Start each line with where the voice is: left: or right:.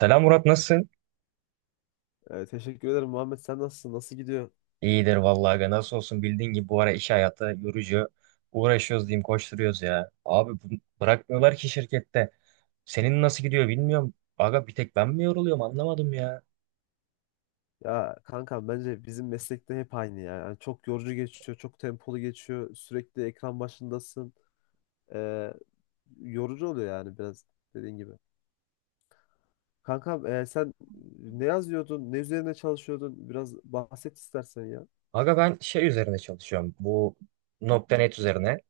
right: Selam Murat, nasılsın?
left: Teşekkür ederim Muhammed. Sen nasılsın? Nasıl gidiyor?
right: İyidir vallahi aga, nasıl olsun, bildiğin gibi bu ara iş hayatı yorucu. Uğraşıyoruz diyeyim, koşturuyoruz ya. Abi bırakmıyorlar ki şirkette. Senin nasıl gidiyor bilmiyorum. Aga, bir tek ben mi yoruluyorum, anlamadım ya.
left: Ya kankam, bence bizim meslekte hep aynı ya. Yani çok yorucu geçiyor, çok tempolu geçiyor. Sürekli ekran başındasın. Ee, Yorucu oluyor yani, biraz dediğin gibi. Kankam, sen ne yazıyordun? Ne üzerine çalışıyordun? Biraz bahset istersen ya.
right: Aga, ben şey üzerine çalışıyorum, bu nokta .NET üzerine.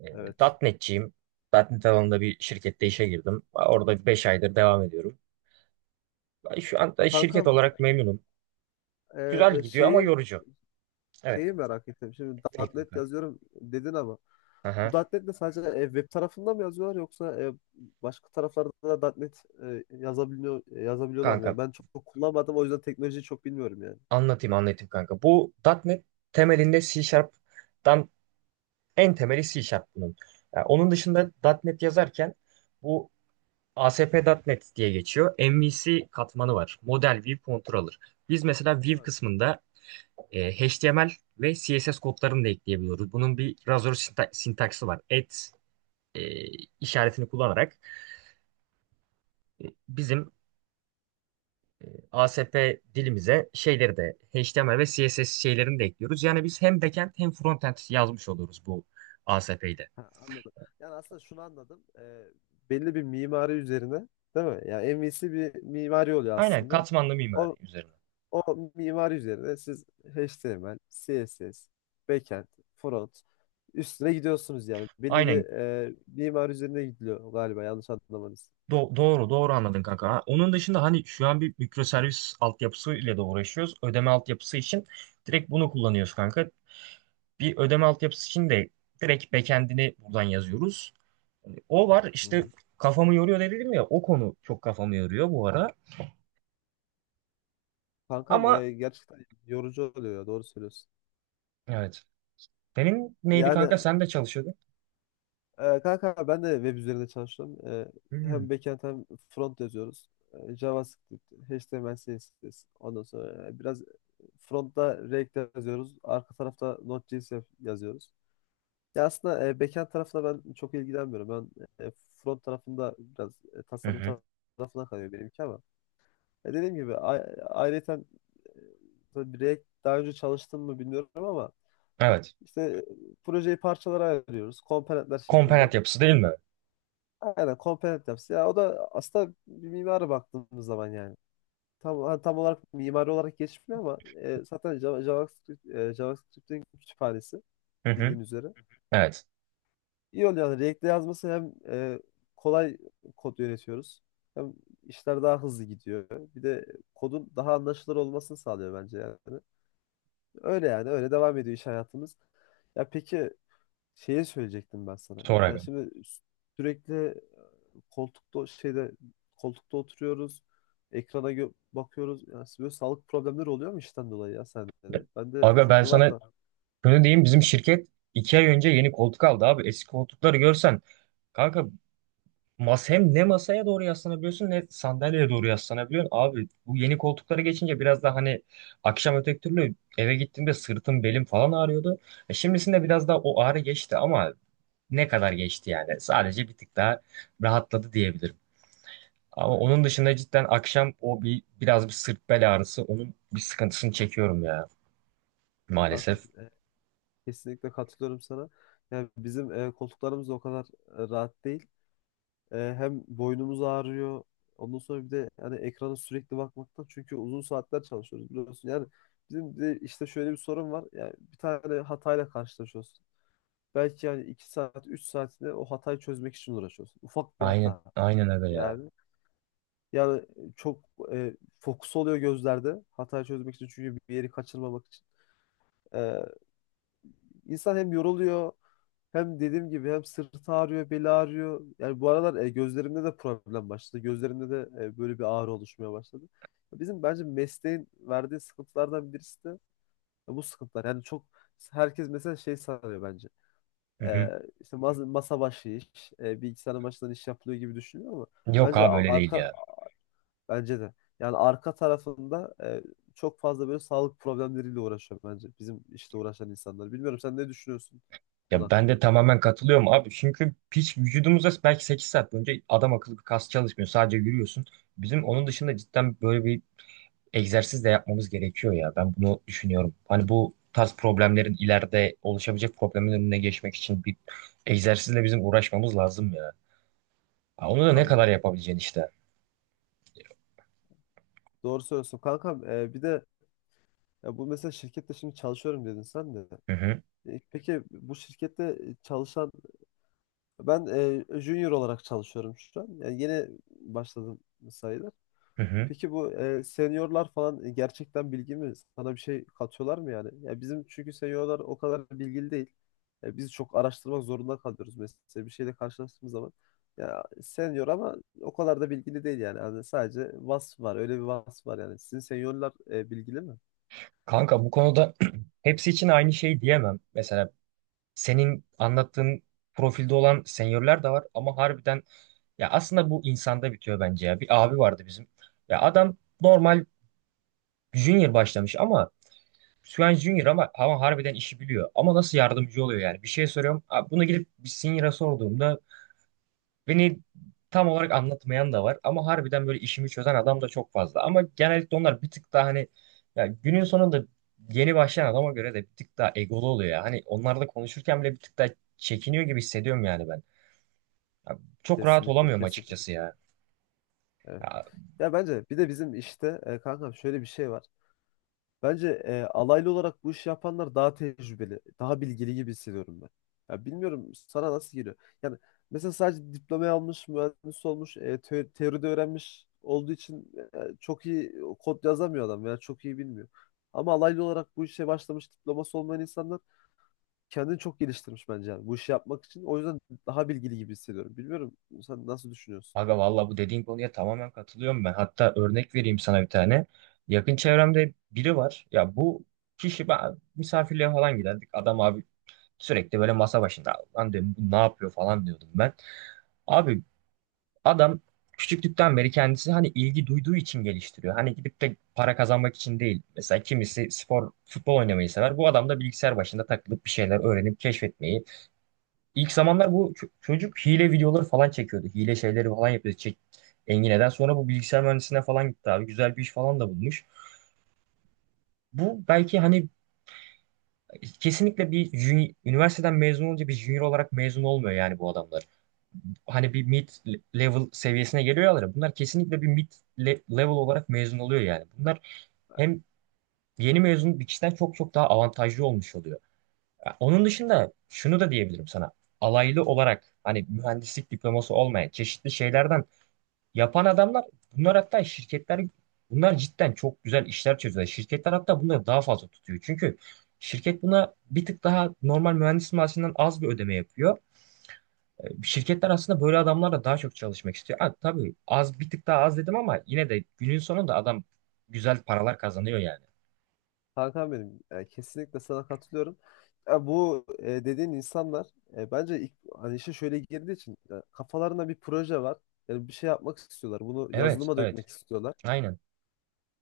right: E,
left: Evet.
right: .NET'ciyim. .NET alanında bir şirkette işe girdim. Orada 5 aydır devam ediyorum. Ben şu anda şirket
left: Kankam,
right: olarak memnunum.
left: e,
right: Güzel gidiyor ama
left: şeyi
right: yorucu. Evet,
left: şeyi
right: kanka.
left: merak ettim. Şimdi
right: İyi,
left: .NET
right: kanka.
left: yazıyorum dedin ama bu
right: Aha.
left: .NET'le sadece web tarafında mı yazıyorlar, yoksa başka taraflarda da .NET yazabiliyorlar mı
right: Kanka,
left: ya? Ben çok kullanmadım, o yüzden teknolojiyi çok bilmiyorum yani.
right: anlatayım anlatayım kanka. Bu .NET temelinde C Sharp'tan, en temeli C Sharp bunun. Yani onun dışında .NET yazarken bu A S P nokta .NET diye geçiyor. MVC katmanı var. Model View Controller. Biz mesela View
left: Tamam.
right: kısmında HTML ve CSS kodlarını da ekleyebiliyoruz. Bunun bir razor sintaksi var. Et e, işaretini kullanarak bizim ASP dilimize şeyleri de HTML ve CSS şeylerini de ekliyoruz. Yani biz hem backend hem frontend yazmış oluyoruz bu ASP'de.
left: Ha, anladım. Yani aslında şunu anladım. Belli bir mimari üzerine, değil mi? Yani MVC bir mimari oluyor
right: Aynen,
left: aslında.
right: katmanlı mimari
left: O
right: üzerine.
left: O mimari üzerine siz HTML, CSS, backend, front üstüne gidiyorsunuz yani. Belli bir
right: Aynen,
left: mimari üzerine gidiliyor galiba, yanlış anlamanız.
right: Doğru doğru anladın kanka. Ha, onun dışında hani şu an bir mikroservis altyapısı ile de uğraşıyoruz. Ödeme altyapısı için direkt bunu kullanıyoruz kanka. Bir ödeme altyapısı için de direkt backend'ini buradan yazıyoruz. Hani o var
left: Hı
right: işte,
left: hı.
right: kafamı yoruyor dedim ya, o konu çok kafamı yoruyor bu ara.
left: Kankam,
right: Ama
left: gerçekten yorucu oluyor ya, doğru söylüyorsun.
right: evet. Senin neydi
left: Yani.
right: kanka? Sen de çalışıyordun.
left: Kanka, ben de web üzerinde çalıştım.
right: Hmm.
left: Hem backend hem front yazıyoruz. JavaScript, HTML, CSS. Ondan sonra biraz frontta React yazıyoruz. Arka tarafta Node.js yazıyoruz. Ya aslında backend tarafına ben çok ilgilenmiyorum. Ben front tarafında biraz
right: Hı
left: tasarım
right: hı.
left: tarafına kalıyor benimki ama. Dediğim gibi, ayrıyeten e, tabii, React daha önce çalıştım mı bilmiyorum ama
right: Evet.
left: işte projeyi parçalara ayırıyoruz, komponentler şeklinde.
right: Komponent yapısı değil mi?
left: Aynen, komponent yapısı. Ya o da aslında bir mimara baktığımız zaman yani. Tam olarak mimari olarak geçmiyor ama zaten JavaScript, JavaScript'in kütüphanesi
right: Hı hı.
left: bildiğin üzere.
right: Evet.
left: İyi oluyor yani React'le yazması. Hem kolay kod yönetiyoruz, hem işler daha hızlı gidiyor. Bir de kodun daha anlaşılır olmasını sağlıyor bence yani. Öyle yani, öyle devam ediyor iş hayatımız. Ya peki, şeye söyleyecektim ben sana.
right: Sonra
left: Yani
right: aga.
left: şimdi sürekli koltukta şeyde koltukta oturuyoruz. Ekrana bakıyoruz. Yani böyle sağlık problemleri oluyor mu işten dolayı, ya sende de? Ben de
right: Aga, ben
left: çünkü var
right: sana
left: da.
right: şunu diyeyim. Bizim şirket 2 ay önce yeni koltuk aldı abi. Eski koltukları görsen. Kanka, hem ne masaya doğru yaslanabiliyorsun ne sandalyeye doğru yaslanabiliyorsun. Abi, bu yeni koltuklara geçince biraz daha hani akşam öteki türlü eve gittiğimde sırtım belim falan ağrıyordu. E, şimdisinde biraz daha o ağrı geçti ama ne kadar geçti yani. Sadece bir tık daha rahatladı diyebilirim. Ama
left: Aynen,
right: onun
left: aynen.
right: dışında cidden akşam o biraz bir sırt bel ağrısı onun bir sıkıntısını çekiyorum ya,
left: Hakan,
right: maalesef.
left: kesinlikle katılıyorum sana. Yani bizim koltuklarımız da o kadar rahat değil. Hem boynumuz ağrıyor. Ondan sonra bir de yani, ekrana sürekli bakmaktan, çünkü uzun saatler çalışıyoruz biliyorsun. Yani bizim de işte şöyle bir sorun var: yani bir tane hatayla karşılaşıyoruz, belki yani 2 saat 3 saatinde o hatayı çözmek için uğraşıyorsun. Ufak bir
right: Aynen
left: hata
right: aynen, öyle ya.
left: yani. Yani çok fokus oluyor gözlerde hatayı çözmek için, çünkü bir yeri kaçırmamak için. E, insan hem yoruluyor, hem dediğim gibi, hem sırtı ağrıyor, beli ağrıyor. Yani bu aralar gözlerimde de problem başladı. Gözlerimde de böyle bir ağrı oluşmaya başladı. Bizim bence mesleğin verdiği sıkıntılardan birisi de bu sıkıntılar. Yani çok, herkes mesela şey sanıyor bence.
right: Hı
left: Ee,
right: hı.
left: işte masa başı iş, bilgisayar başından iş yapılıyor gibi düşünüyor ama
right: Yok
left: bence
right: abi, öyle değil
left: arka
right: ya.
left: bence de yani, arka tarafında çok fazla böyle sağlık problemleriyle uğraşıyor bence bizim işte uğraşan insanlar. Bilmiyorum, sen ne düşünüyorsun bu konu
right: Ya, ben de
left: hakkında?
right: tamamen katılıyorum abi. Çünkü hiç vücudumuzda belki 8 saat boyunca adam akıllı bir kas çalışmıyor. Sadece yürüyorsun. Bizim onun dışında cidden böyle bir egzersiz de yapmamız gerekiyor ya. Ben bunu düşünüyorum. Hani bu tarz problemlerin ileride oluşabilecek problemin önüne geçmek için bir egzersizle bizim uğraşmamız lazım ya. Ha, onu da ne kadar
left: Anladım.
right: yapabileceğin işte.
left: Doğru söylüyorsun kankam. Bir de, ya bu, mesela şirkette şimdi çalışıyorum dedin sen de.
right: Hı hı.
left: Peki, bu şirkette çalışan ben, junior olarak çalışıyorum şu an. Yani yeni başladım sayılır.
right: Hı hı.
left: Peki bu seniorlar falan gerçekten bilgi mi? Sana bir şey katıyorlar mı yani? Ya bizim çünkü seniorlar o kadar bilgili değil. Biz çok araştırmak zorunda kalıyoruz mesela, bir şeyle karşılaştığımız zaman. Ya senior ama o kadar da bilgili değil yani. Yani sadece vasf var. Öyle bir vasf var yani. Sizin seniorlar bilgili mi?
right: Kanka, bu konuda hepsi için aynı şey diyemem. Mesela senin anlattığın profilde olan senyörler de var ama harbiden, ya aslında bu insanda bitiyor bence ya. Bir abi vardı bizim. Ya adam normal junior başlamış ama şu an junior ama harbiden işi biliyor. Ama nasıl yardımcı oluyor yani? Bir şey soruyorum. Abi, bunu gidip bir senior'a sorduğumda beni tam olarak anlatmayan da var ama harbiden böyle işimi çözen adam da çok fazla. Ama genellikle onlar bir tık daha hani, ya günün sonunda yeni başlayan adama göre de bir tık daha egolu oluyor ya. Hani onlarla konuşurken bile bir tık daha çekiniyor gibi hissediyorum yani ben. Ya, çok rahat
left: Kesinlikle,
right: olamıyorum
left: kesinlikle.
right: açıkçası ya.
left: Evet.
right: Ya
left: Ya bence bir de bizim işte, kankam, şöyle bir şey var. Bence alaylı olarak bu işi yapanlar daha tecrübeli, daha bilgili gibi hissediyorum ben. Ya bilmiyorum, sana nasıl geliyor. Yani mesela sadece diplomayı almış, mühendis olmuş, teoride öğrenmiş olduğu için çok iyi kod yazamıyor adam veya çok iyi bilmiyor. Ama alaylı olarak bu işe başlamış, diploması olmayan insanlar kendini çok geliştirmiş bence, yani bu işi yapmak için. O yüzden daha bilgili gibi hissediyorum. Bilmiyorum, sen nasıl düşünüyorsun?
right: aga, valla bu dediğin konuya tamamen katılıyorum ben. Hatta örnek vereyim sana bir tane. Yakın çevremde biri var. Ya bu kişi, ben misafirliğe falan giderdik. Adam abi sürekli böyle masa başında. Lan diyorum, bu ne yapıyor falan diyordum ben. Abi, adam küçüklükten beri kendisi hani ilgi duyduğu için geliştiriyor. Hani gidip de para kazanmak için değil. Mesela kimisi spor, futbol oynamayı sever. Bu adam da bilgisayar başında takılıp bir şeyler öğrenip keşfetmeyi. İlk zamanlar bu çocuk hile videoları falan çekiyordu. Hile şeyleri falan yapıyordu. Çek Engine'den sonra bu bilgisayar mühendisliğine falan gitti abi. Güzel bir iş falan da bulmuş. Bu belki hani kesinlikle bir üniversiteden mezun olunca bir junior olarak mezun olmuyor yani bu adamlar. Hani bir mid level seviyesine geliyorlar ya, bunlar kesinlikle bir mid level olarak mezun oluyor yani. Bunlar hem yeni mezun bir kişiden çok çok daha avantajlı olmuş oluyor. Ya, onun dışında şunu da diyebilirim sana. Alaylı olarak hani mühendislik diploması olmayan çeşitli şeylerden yapan adamlar, bunlar, hatta şirketler, bunlar cidden çok güzel işler çözüyor. Şirketler hatta bunları daha fazla tutuyor. Çünkü şirket buna bir tık daha normal mühendis maaşından az bir ödeme yapıyor. E, şirketler aslında böyle adamlarla daha çok çalışmak istiyor. Ha, tabii az bir tık daha az dedim ama yine de günün sonunda adam güzel paralar kazanıyor yani.
left: Hakan, benim, kesinlikle sana katılıyorum. Ya bu dediğin insanlar bence ilk, hani işe şöyle girdiği için kafalarında bir proje var. Yani bir şey yapmak istiyorlar, bunu
right: Evet,
left: yazılıma
right: evet.
left: dökmek istiyorlar.
right: Aynen.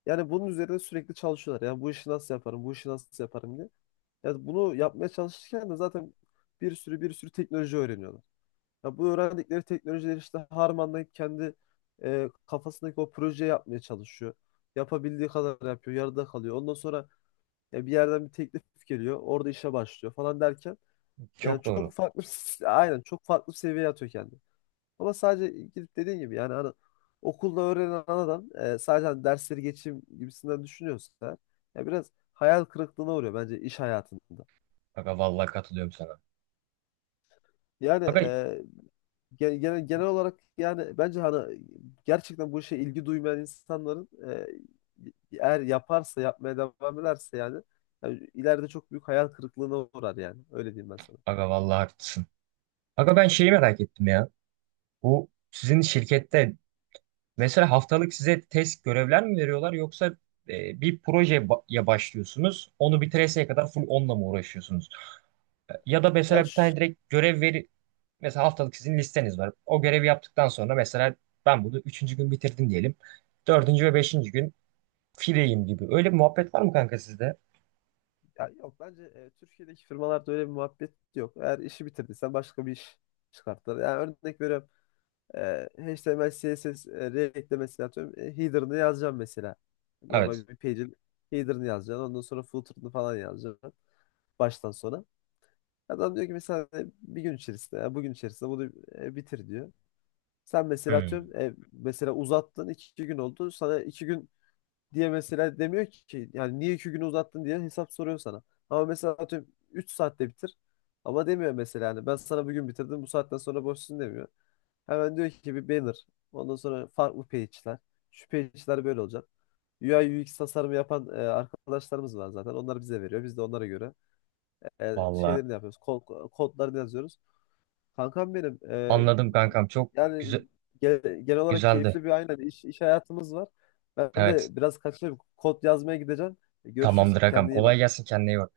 left: Yani bunun üzerine sürekli çalışıyorlar, yani bu işi nasıl yaparım, bu işi nasıl yaparım diye. Yani bunu yapmaya çalışırken de zaten bir sürü teknoloji öğreniyorlar. Ya bu öğrendikleri teknolojileri işte harmanlayıp kendi kafasındaki o projeyi yapmaya çalışıyor. Yapabildiği kadar yapıyor, yarıda kalıyor. Ondan sonra ya bir yerden bir teklif geliyor, orada işe başlıyor falan derken, yani
right: Çok doğru.
left: çok farklı aynen, çok farklı bir seviyeye atıyor kendini. Ama sadece gidip dediğin gibi, yani hani okulda öğrenen adam sadece hani dersleri geçeyim gibisinden düşünüyorsa eğer, ya biraz hayal kırıklığına uğruyor bence iş hayatında.
right: Aga, vallahi katılıyorum sana.
left: Yani
right: Aga,
left: genel olarak yani, bence hani gerçekten bu işe ilgi duymayan insanların, eğer yaparsa, yapmaya devam ederse yani, ileride çok büyük hayal kırıklığına uğrar, yani öyle diyeyim ben sana.
right: aga vallahi haklısın. Aga, ben şeyi merak ettim ya. Bu sizin şirkette mesela haftalık size test görevler mi veriyorlar yoksa bir projeye başlıyorsunuz. Onu bitireseye kadar full onunla mı uğraşıyorsunuz? Ya da
left: Ya,
right: mesela bir
left: ş-
right: tane direkt görev. Mesela haftalık sizin listeniz var. O görevi yaptıktan sonra mesela ben bunu üçüncü gün bitirdim diyelim. Dördüncü ve beşinci gün fileyim gibi. Öyle bir muhabbet var mı kanka sizde?
left: ya yok bence Türkiye'deki firmalarda öyle bir muhabbet yok. Eğer işi bitirdiysen başka bir iş çıkartırlar. Yani örnek veriyorum, e, HTML, CSS, React'le mesela, atıyorum, header'ını yazacağım mesela.
right: Evet.
left: Normal bir page'in header'ını yazacaksın, ondan sonra footer'ını falan yazacaksın, baştan sona. Adam diyor ki mesela bir gün içerisinde, ya bugün içerisinde bunu bitir diyor. Sen mesela
right: Hmm,
left: atıyorum, mesela uzattın, 2 gün oldu. Sana 2 gün diye mesela demiyor ki yani, niye 2 günü uzattın diye hesap soruyor sana. Ama mesela atıyorum 3 saatte bitir. Ama demiyor mesela yani, ben sana bugün bitirdim, bu saatten sonra boşsun demiyor. Hemen diyor ki bir banner, ondan sonra farklı page'ler, şu page'ler böyle olacak. UI UX tasarımı yapan arkadaşlarımız var zaten. Onlar bize veriyor, biz de onlara göre
right: valla
left: şeylerini yapıyoruz. Kodlarını yazıyoruz. Kankam, benim,
right: anladım kankam. Çok
left: yani
right: güzel,
left: genel olarak
right: güzeldi.
left: keyifli bir, aynen, iş hayatımız var. Ben
right: Evet.
left: de biraz kaçayım, kod yazmaya gideceğim. Görüşürüz,
right: Tamamdır agam.
left: kendine iyi
right: Kolay
left: bak.
right: gelsin, kendine iyi bak.